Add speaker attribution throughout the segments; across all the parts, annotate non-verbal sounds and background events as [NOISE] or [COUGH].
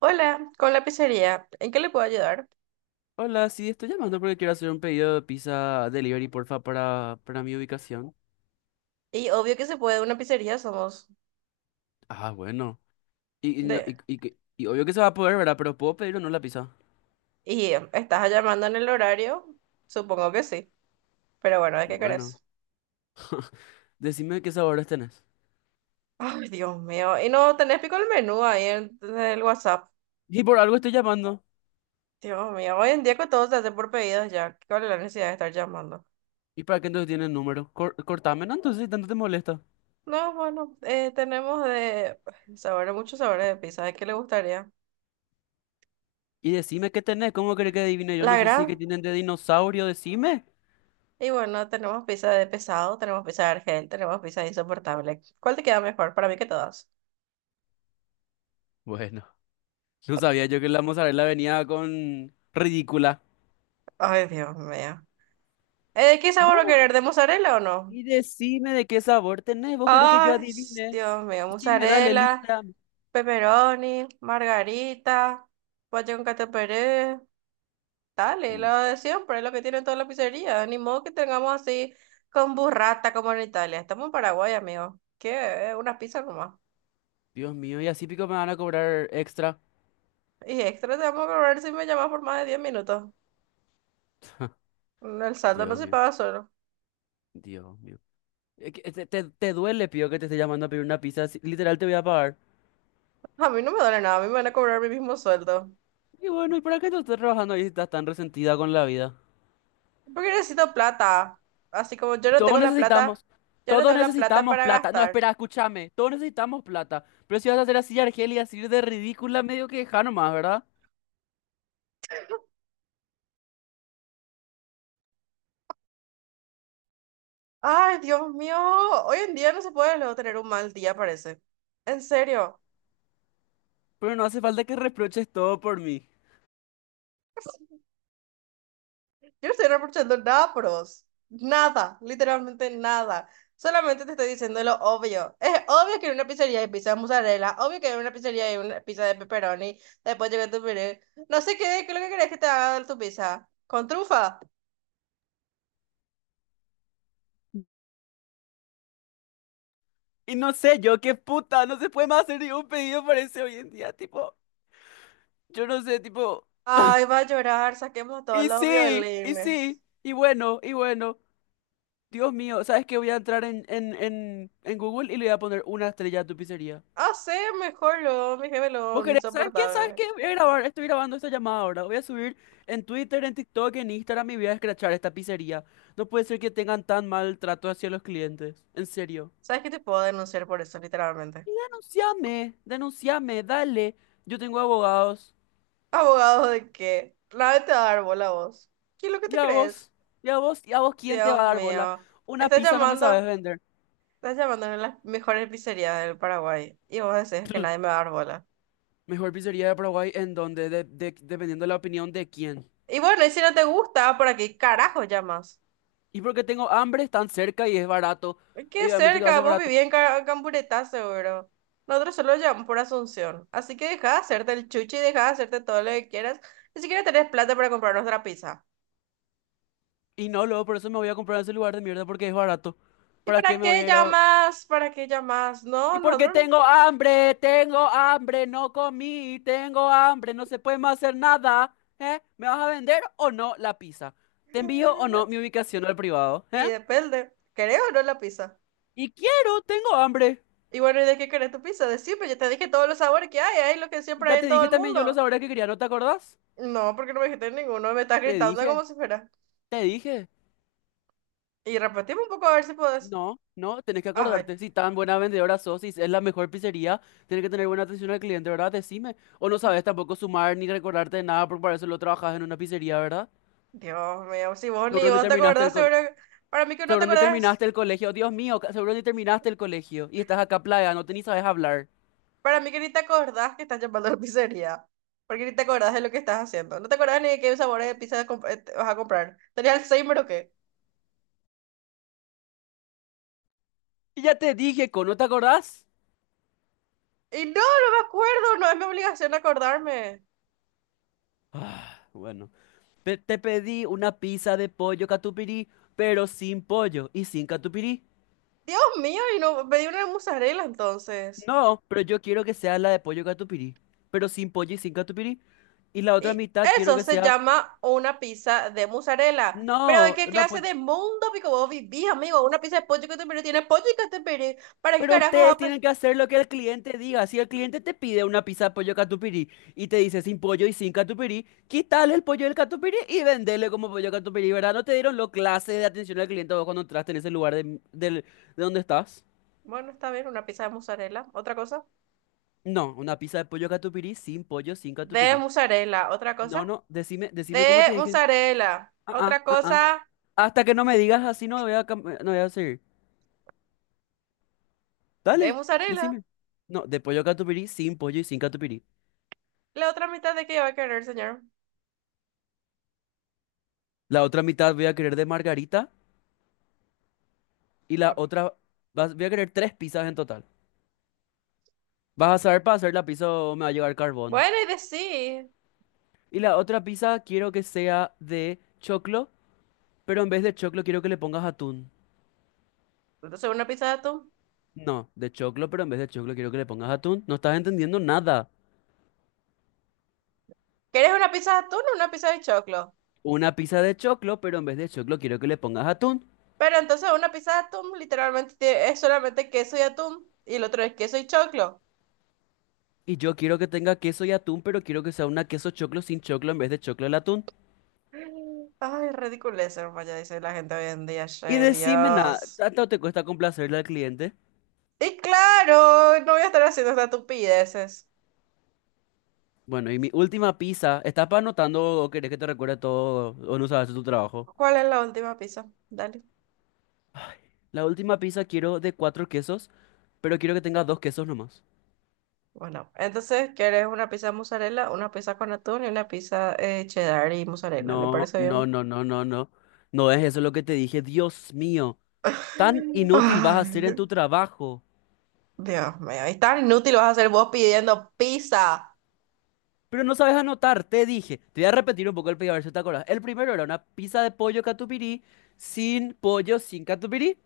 Speaker 1: Hola, con la pizzería, ¿en qué le puedo ayudar?
Speaker 2: Hola, sí, estoy llamando porque quiero hacer un pedido de pizza delivery, porfa, para mi ubicación.
Speaker 1: Y obvio que se puede, una pizzería somos
Speaker 2: Ah, bueno. Y, y, no-
Speaker 1: de...
Speaker 2: y, y que- y obvio que se va a poder, ¿verdad? Pero ¿puedo pedir o no la pizza?
Speaker 1: ¿Y estás llamando en el horario? Supongo que sí, pero bueno, ¿de
Speaker 2: Y
Speaker 1: qué
Speaker 2: bueno,
Speaker 1: querés?
Speaker 2: [LAUGHS] decime qué sabores tenés.
Speaker 1: Ay, Dios mío, y no tenés pico el menú ahí en el WhatsApp.
Speaker 2: Y por algo estoy llamando.
Speaker 1: Dios mío, hoy en día que todo se hace por pedidos ya, ¿cuál es la necesidad de estar llamando?
Speaker 2: ¿Y para qué entonces tienen número? Cortame, ¿no? Entonces, si tanto te molesta.
Speaker 1: No, bueno, tenemos de [SIGHS] sabores, muchos sabores de pizza, ¿de qué le gustaría?
Speaker 2: Y decime qué tenés, ¿cómo querés que adivine? Yo no
Speaker 1: La
Speaker 2: sé si es
Speaker 1: gran,
Speaker 2: que tienen de dinosaurio, decime.
Speaker 1: y bueno, tenemos pizza de pesado, tenemos pizza de argel, tenemos pizza de insoportable. ¿Cuál te queda mejor? Para mí que todas.
Speaker 2: Bueno, [LAUGHS] no sabía yo que la mozzarella venía con ridícula.
Speaker 1: Ay, Dios mío. ¿Qué
Speaker 2: No.
Speaker 1: sabor va a querer? ¿De mozzarella o no?
Speaker 2: Y decime de qué sabor tenés. ¿Vos querés que yo
Speaker 1: Ay,
Speaker 2: adivine?
Speaker 1: Dios mío.
Speaker 2: Decime, dale,
Speaker 1: Mozzarella,
Speaker 2: lista.
Speaker 1: pepperoni, margarita, guayón cato pérez. Dale,
Speaker 2: Mm,
Speaker 1: lo de siempre, lo que tienen todas las pizzerías. Ni modo que tengamos así con burrata como en Italia. Estamos en Paraguay, amigo. ¿Qué? Unas pizzas nomás.
Speaker 2: Dios mío, y así pico me van a cobrar extra.
Speaker 1: Y extra te vamos a cobrar si me llamas por más de 10 minutos.
Speaker 2: [LAUGHS]
Speaker 1: El saldo no
Speaker 2: Dios
Speaker 1: se
Speaker 2: mío,
Speaker 1: paga solo.
Speaker 2: Dios mío. Te duele, pío, que te esté llamando a pedir una pizza. Literal, te voy a pagar.
Speaker 1: A mí no me duele nada, a mí me van a cobrar mi mismo sueldo.
Speaker 2: Y bueno, ¿y para qué tú estás trabajando ahí si estás tan resentida con la vida?
Speaker 1: Porque necesito plata. Así como yo
Speaker 2: Y
Speaker 1: no
Speaker 2: todos
Speaker 1: tengo la plata,
Speaker 2: necesitamos,
Speaker 1: yo no
Speaker 2: Todos
Speaker 1: tengo la plata
Speaker 2: necesitamos
Speaker 1: para
Speaker 2: plata. No,
Speaker 1: gastar.
Speaker 2: espera, escúchame. Todos necesitamos plata. Pero si vas a hacer así, Argelia, así de ridícula, medio que deja nomás, ¿verdad?
Speaker 1: Ay, Dios mío, hoy en día no se puede luego tener un mal día, parece. En serio,
Speaker 2: Pero no hace falta que reproches todo por mí.
Speaker 1: yo no estoy reprochando nada, pros. Nada, literalmente nada. Solamente te estoy diciendo lo obvio. Es obvio que en una pizzería hay pizza de mozzarella, obvio que en una pizzería hay una pizza de pepperoni, después llega tu pizzería. No sé qué es lo que querés que te haga tu pizza. ¿Con trufa?
Speaker 2: Y no sé, yo qué puta, no se puede más hacer ningún pedido, parece hoy en día, tipo, yo no sé, tipo,
Speaker 1: Ay, va a llorar, saquemos a todos los violines.
Speaker 2: y bueno, Dios mío, ¿sabes qué? Voy a entrar en Google y le voy a poner una estrella a tu pizzería.
Speaker 1: Hacer mejor lo, mi jefe
Speaker 2: ¿Vos
Speaker 1: lo
Speaker 2: querés? ¿Sabes qué? ¿Sabes
Speaker 1: insoportable.
Speaker 2: qué? Voy a grabar, estoy grabando esta llamada ahora, voy a subir en Twitter, en TikTok, en Instagram y voy a escrachar esta pizzería. No puede ser que tengan tan mal trato hacia los clientes, en serio.
Speaker 1: ¿Sabes qué te puedo denunciar por eso, literalmente?
Speaker 2: Denunciame, denunciame, dale, yo tengo abogados.
Speaker 1: ¿Abogado de qué? Nadie te va a dar bola a vos. ¿Qué es lo que te
Speaker 2: Ya
Speaker 1: crees?
Speaker 2: vos, ya vos, ¿quién te va
Speaker 1: Dios
Speaker 2: a dar bola?
Speaker 1: mío.
Speaker 2: Una
Speaker 1: Estás
Speaker 2: pizza no me sabes
Speaker 1: llamando,
Speaker 2: vender.
Speaker 1: estás llamando a una de las mejores pizzerías del Paraguay y vos decís que nadie
Speaker 2: [CLEARS THROAT]
Speaker 1: me va a dar bola.
Speaker 2: Mejor pizzería de Paraguay, ¿en donde dependiendo de la opinión de quién?
Speaker 1: Y bueno, y si no te gusta, ¿para qué carajo llamas?
Speaker 2: Y porque tengo hambre, están cerca y es barato.
Speaker 1: Qué
Speaker 2: Obviamente que va a
Speaker 1: cerca,
Speaker 2: ser
Speaker 1: vos
Speaker 2: barato.
Speaker 1: vivís en Ca- Camburetá, seguro. Nosotros solo llamamos por Asunción. Así que deja de hacerte el chuchi y deja de hacerte todo lo que quieras. Ni siquiera tenés plata para comprar nuestra pizza.
Speaker 2: Y no, luego por eso me voy a comprar en ese lugar de mierda porque es barato.
Speaker 1: ¿Y
Speaker 2: ¿Para
Speaker 1: para
Speaker 2: qué me voy
Speaker 1: qué
Speaker 2: a ir a...?
Speaker 1: llamas? ¿Para qué llamas? No,
Speaker 2: Y
Speaker 1: no
Speaker 2: porque
Speaker 1: nosotros.
Speaker 2: tengo hambre, no comí, tengo hambre, no se puede más hacer nada. ¿Eh? ¿Me vas a vender o no la pizza? ¿Te envío o no mi ubicación al privado?
Speaker 1: Y
Speaker 2: ¿Eh?
Speaker 1: depende. ¿Querés o no la pizza?
Speaker 2: Y quiero, tengo hambre.
Speaker 1: Y bueno, ¿y de qué querés tu pizza? Decime, ya te dije todos los sabores que hay lo que siempre
Speaker 2: Ya
Speaker 1: hay
Speaker 2: te
Speaker 1: en todo
Speaker 2: dije
Speaker 1: el
Speaker 2: también yo los
Speaker 1: mundo.
Speaker 2: sabores que quería, ¿no te acordás?
Speaker 1: No, porque no me dijiste ninguno, me estás
Speaker 2: Te
Speaker 1: gritando
Speaker 2: dije,
Speaker 1: como si fuera.
Speaker 2: Te dije.
Speaker 1: Y repetimos un poco a ver si podés.
Speaker 2: No, no, tenés que
Speaker 1: Ay,
Speaker 2: acordarte. Si tan buena vendedora sos, si es la mejor pizzería, tenés que tener buena atención al cliente, ¿verdad? Decime. O no sabes tampoco sumar ni recordarte de nada, porque para eso lo trabajas en una pizzería, ¿verdad?
Speaker 1: Dios mío, si vos ni
Speaker 2: Seguro ni
Speaker 1: vos te
Speaker 2: terminaste
Speaker 1: acordás,
Speaker 2: el col-
Speaker 1: seguro. Que- Para mí que no te
Speaker 2: Seguro ni
Speaker 1: acordás,
Speaker 2: terminaste el colegio. Dios mío, seguro ni terminaste el colegio. Y estás acá plagándote ni sabes hablar.
Speaker 1: para mí que ni te acordás que estás llamando a la pizzería. Porque ni te acordás de lo que estás haciendo. No te acordás ni de qué sabores de pizza comp- te vas a comprar. ¿Tenías Alzheimer o qué?
Speaker 2: Y ya te dije, ¿con no te acordás?
Speaker 1: Y no, no me acuerdo, no es mi obligación acordarme.
Speaker 2: Ah, bueno. Te pedí una pizza de pollo catupirí, pero sin pollo y sin catupirí.
Speaker 1: Dios mío, y no pedí una de mozzarella entonces.
Speaker 2: No, pero yo quiero que sea la de pollo catupirí, pero sin pollo y sin catupirí. Y la otra
Speaker 1: Y
Speaker 2: mitad quiero
Speaker 1: eso
Speaker 2: que
Speaker 1: se
Speaker 2: sea,
Speaker 1: llama una pizza de mozzarella. Pero ¿de
Speaker 2: no,
Speaker 1: qué
Speaker 2: una
Speaker 1: clase
Speaker 2: pollo.
Speaker 1: de mundo pico vos vivís, amigo? Una pizza de pollo que catupiry tiene pollo y catupiry. ¿Para qué
Speaker 2: Pero
Speaker 1: carajos
Speaker 2: ustedes
Speaker 1: ape?
Speaker 2: tienen que hacer lo que el cliente diga. Si el cliente te pide una pizza de pollo catupirí y te dice sin pollo y sin catupirí, quítale el pollo del catupirí y vendele como pollo catupirí, ¿verdad? ¿No te dieron lo clase de atención al cliente vos cuando entraste en ese lugar de donde estás?
Speaker 1: Bueno, está bien, una pizza de mozzarella. ¿Otra cosa?
Speaker 2: No, una pizza de pollo catupirí sin pollo, sin
Speaker 1: De
Speaker 2: catupirí.
Speaker 1: mozzarella. ¿Otra
Speaker 2: No,
Speaker 1: cosa?
Speaker 2: no, decime cómo te
Speaker 1: De
Speaker 2: dije.
Speaker 1: mozzarella.
Speaker 2: Ah, ah,
Speaker 1: ¿Otra
Speaker 2: ah, ah.
Speaker 1: cosa?
Speaker 2: Hasta que no me digas así, no voy a, no voy a seguir.
Speaker 1: De
Speaker 2: Dale,
Speaker 1: mozzarella.
Speaker 2: decime. No, de pollo catupirí, sin pollo y sin catupirí.
Speaker 1: ¿La otra mitad de qué va a querer, señor?
Speaker 2: La otra mitad voy a querer de margarita y la
Speaker 1: Ok.
Speaker 2: otra... Voy a querer tres pizzas en total. ¿Vas a saber para hacer la pizza o me va a llegar carbón?
Speaker 1: Bueno, y de sí.
Speaker 2: Y la otra pizza quiero que sea de choclo, pero en vez de choclo quiero que le pongas atún.
Speaker 1: Entonces, una pizza de atún.
Speaker 2: No, de choclo, pero en vez de choclo quiero que le pongas atún. No estás entendiendo nada.
Speaker 1: ¿Quieres una pizza de atún o una pizza de choclo?
Speaker 2: Una pizza de choclo, pero en vez de choclo quiero que le pongas atún.
Speaker 1: Pero entonces una pizza de atún literalmente tie- es solamente queso y atún y el otro es queso y choclo.
Speaker 2: Y yo quiero que tenga queso y atún, pero quiero que sea una queso choclo sin choclo en vez de choclo al atún.
Speaker 1: Ay, ridiculez, hermano, ya dice la gente hoy en día,
Speaker 2: Y
Speaker 1: che,
Speaker 2: decime nada,
Speaker 1: Dios.
Speaker 2: ¿tanto te cuesta complacerle al cliente?
Speaker 1: Y claro, no voy a estar haciendo estas estupideces.
Speaker 2: Bueno, y mi última pizza, ¿estás pa' anotando o querés que te recuerde todo o no sabes tu trabajo?
Speaker 1: ¿Cuál es la última pizza? Dale.
Speaker 2: La última pizza quiero de cuatro quesos, pero quiero que tenga dos quesos nomás.
Speaker 1: Bueno, entonces, ¿quieres una pizza de mozzarella, una pizza con atún y una pizza cheddar y mozzarella? ¿Le
Speaker 2: No,
Speaker 1: parece
Speaker 2: no,
Speaker 1: bien?
Speaker 2: no, no, no, no. No es eso lo que te dije, Dios mío. Tan inútil vas a
Speaker 1: Ay,
Speaker 2: ser en tu trabajo.
Speaker 1: Dios mío, es tan inútil vas a ser vos pidiendo pizza.
Speaker 2: Pero no sabes anotar, te dije. Te voy a repetir un poco el pedido a ver si te acordás. El primero era una pizza de pollo catupirí sin pollo, sin catupirí.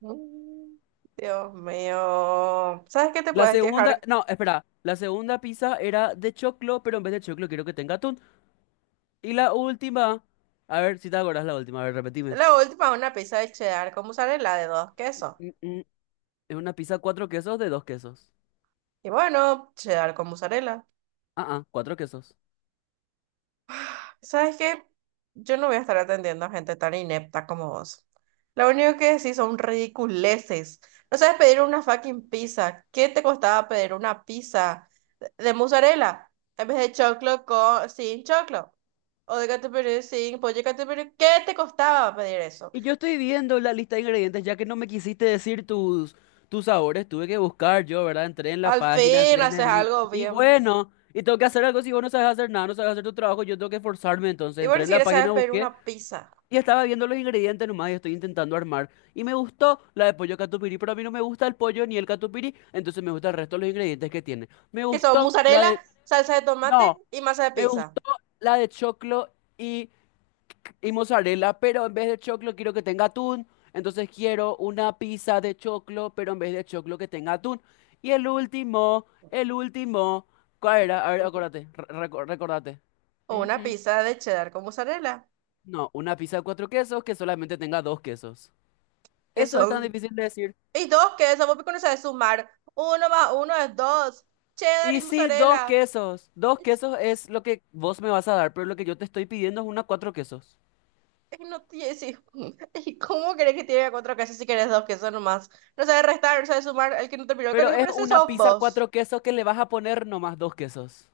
Speaker 1: Mm, Dios mío. ¿Sabes qué te
Speaker 2: La
Speaker 1: puedes
Speaker 2: segunda,
Speaker 1: quejar?
Speaker 2: no, espera. La segunda pizza era de choclo, pero en vez de choclo quiero que tenga atún. Y la última, a ver si te acordás la última, a ver, repetime.
Speaker 1: La última una pizza de cheddar con mozzarella de dos quesos.
Speaker 2: Mm, mm, Es una pizza cuatro quesos de dos quesos.
Speaker 1: Y bueno, cheddar con mozzarella.
Speaker 2: Ah, ah, cuatro quesos.
Speaker 1: ¿Sabes qué? Yo no voy a estar atendiendo a gente tan inepta como vos. Lo único que decís son ridiculeces. No sabes pedir una fucking pizza. ¿Qué te costaba pedir una pizza de mozzarella en vez de choclo sin choclo? O de catupiry sin pollo catupiry. ¿Qué te costaba pedir eso?
Speaker 2: Y yo estoy viendo la lista de ingredientes, ya que no me quisiste decir tus sabores, tuve que buscar yo, ¿verdad? Entré en la
Speaker 1: Al
Speaker 2: página,
Speaker 1: fin
Speaker 2: entré en
Speaker 1: haces
Speaker 2: el link.
Speaker 1: algo
Speaker 2: Y
Speaker 1: bien.
Speaker 2: bueno, y tengo que hacer algo, si vos no sabes hacer nada, no sabes hacer tu trabajo, yo tengo que esforzarme. Entonces
Speaker 1: Y bueno,
Speaker 2: entré en
Speaker 1: si
Speaker 2: la
Speaker 1: quieres sabes
Speaker 2: página,
Speaker 1: pedir
Speaker 2: busqué
Speaker 1: una pizza.
Speaker 2: y estaba viendo los ingredientes nomás y estoy intentando armar. Y me gustó la de pollo catupiry, pero a mí no me gusta el pollo ni el catupiry, entonces me gusta el resto de los ingredientes que tiene. Me
Speaker 1: Que son
Speaker 2: gustó la
Speaker 1: mozzarella,
Speaker 2: de...
Speaker 1: salsa de tomate
Speaker 2: No,
Speaker 1: y masa de
Speaker 2: me
Speaker 1: pizza.
Speaker 2: gustó la de choclo y y mozzarella, pero en vez de choclo quiero que tenga atún. Entonces quiero una pizza de choclo, pero en vez de choclo que tenga atún. El último, ¿cuál era? A ver,
Speaker 1: [LAUGHS]
Speaker 2: acuérdate, recordate.
Speaker 1: O una
Speaker 2: Ujú.
Speaker 1: pizza de cheddar con mozzarella.
Speaker 2: No, una pizza de cuatro quesos que solamente tenga dos quesos.
Speaker 1: Que
Speaker 2: Eso es tan
Speaker 1: son.
Speaker 2: difícil de decir.
Speaker 1: Y dos, que eso vos no sabes sumar. Uno más uno es dos. Cheddar
Speaker 2: Y
Speaker 1: y
Speaker 2: sí, dos
Speaker 1: mozzarella.
Speaker 2: quesos. Dos
Speaker 1: [LAUGHS]
Speaker 2: quesos es lo que vos me vas a dar, pero lo que yo te estoy pidiendo es una cuatro quesos.
Speaker 1: Y no tiene. Sí. [LAUGHS] ¿Y cómo crees que tiene cuatro quesos si querés dos quesos nomás? No sabes restar, no sabes sumar. El que no terminó el
Speaker 2: Pero
Speaker 1: colegio,
Speaker 2: es
Speaker 1: pero ese
Speaker 2: una
Speaker 1: sos
Speaker 2: pizza
Speaker 1: vos.
Speaker 2: cuatro quesos que le vas a poner nomás dos quesos.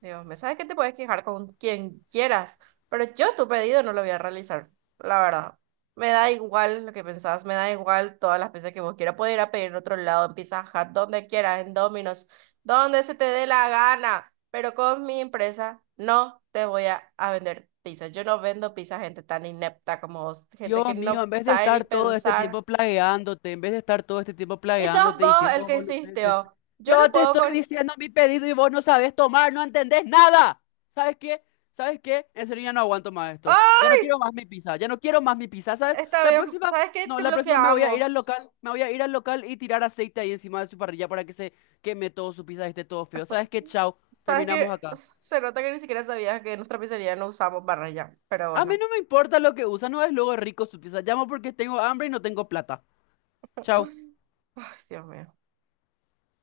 Speaker 1: Dios me sabes que te puedes quejar con quien quieras, pero yo tu pedido no lo voy a realizar, la verdad. Me da igual lo que pensás, me da igual todas las veces que vos quieras. Puedes ir a pedir en otro lado, en Pizza Hut, donde quieras, en Domino's, donde se te dé la gana, pero con mi empresa no te voy a vender pizza. Yo no vendo pizza a gente tan inepta como vos, gente que
Speaker 2: Dios mío,
Speaker 1: no
Speaker 2: en vez de
Speaker 1: sabe ni
Speaker 2: estar todo este
Speaker 1: pensar.
Speaker 2: tiempo plagueándote, en vez de estar todo este tiempo
Speaker 1: Y sos
Speaker 2: plagueándote
Speaker 1: vos el
Speaker 2: diciendo
Speaker 1: que
Speaker 2: boludeces,
Speaker 1: insistió. Yo no
Speaker 2: yo te
Speaker 1: puedo
Speaker 2: estoy
Speaker 1: cortar.
Speaker 2: diciendo mi pedido y vos no sabes tomar, no entendés nada. ¿Sabes qué? ¿Sabes qué? En serio ya no aguanto más esto.
Speaker 1: ¡Ah!
Speaker 2: Ya no quiero más mi pizza, ¿sabes?
Speaker 1: Está
Speaker 2: La
Speaker 1: bien,
Speaker 2: próxima,
Speaker 1: ¿sabes qué?
Speaker 2: no,
Speaker 1: Te
Speaker 2: la próxima me voy a ir al local,
Speaker 1: bloqueamos.
Speaker 2: me voy a ir al local y tirar aceite ahí encima de su parrilla para que se queme todo su pizza y esté todo feo. ¿Sabes qué? Chao,
Speaker 1: Sabes
Speaker 2: terminamos
Speaker 1: que
Speaker 2: acá.
Speaker 1: se nota que ni siquiera sabías que en nuestra pizzería no usamos barra ya, pero
Speaker 2: A mí
Speaker 1: bueno.
Speaker 2: no me importa lo que usa, no es luego rico su pizza. Llamo porque tengo hambre y no tengo plata. Chao.
Speaker 1: Ay, Dios mío.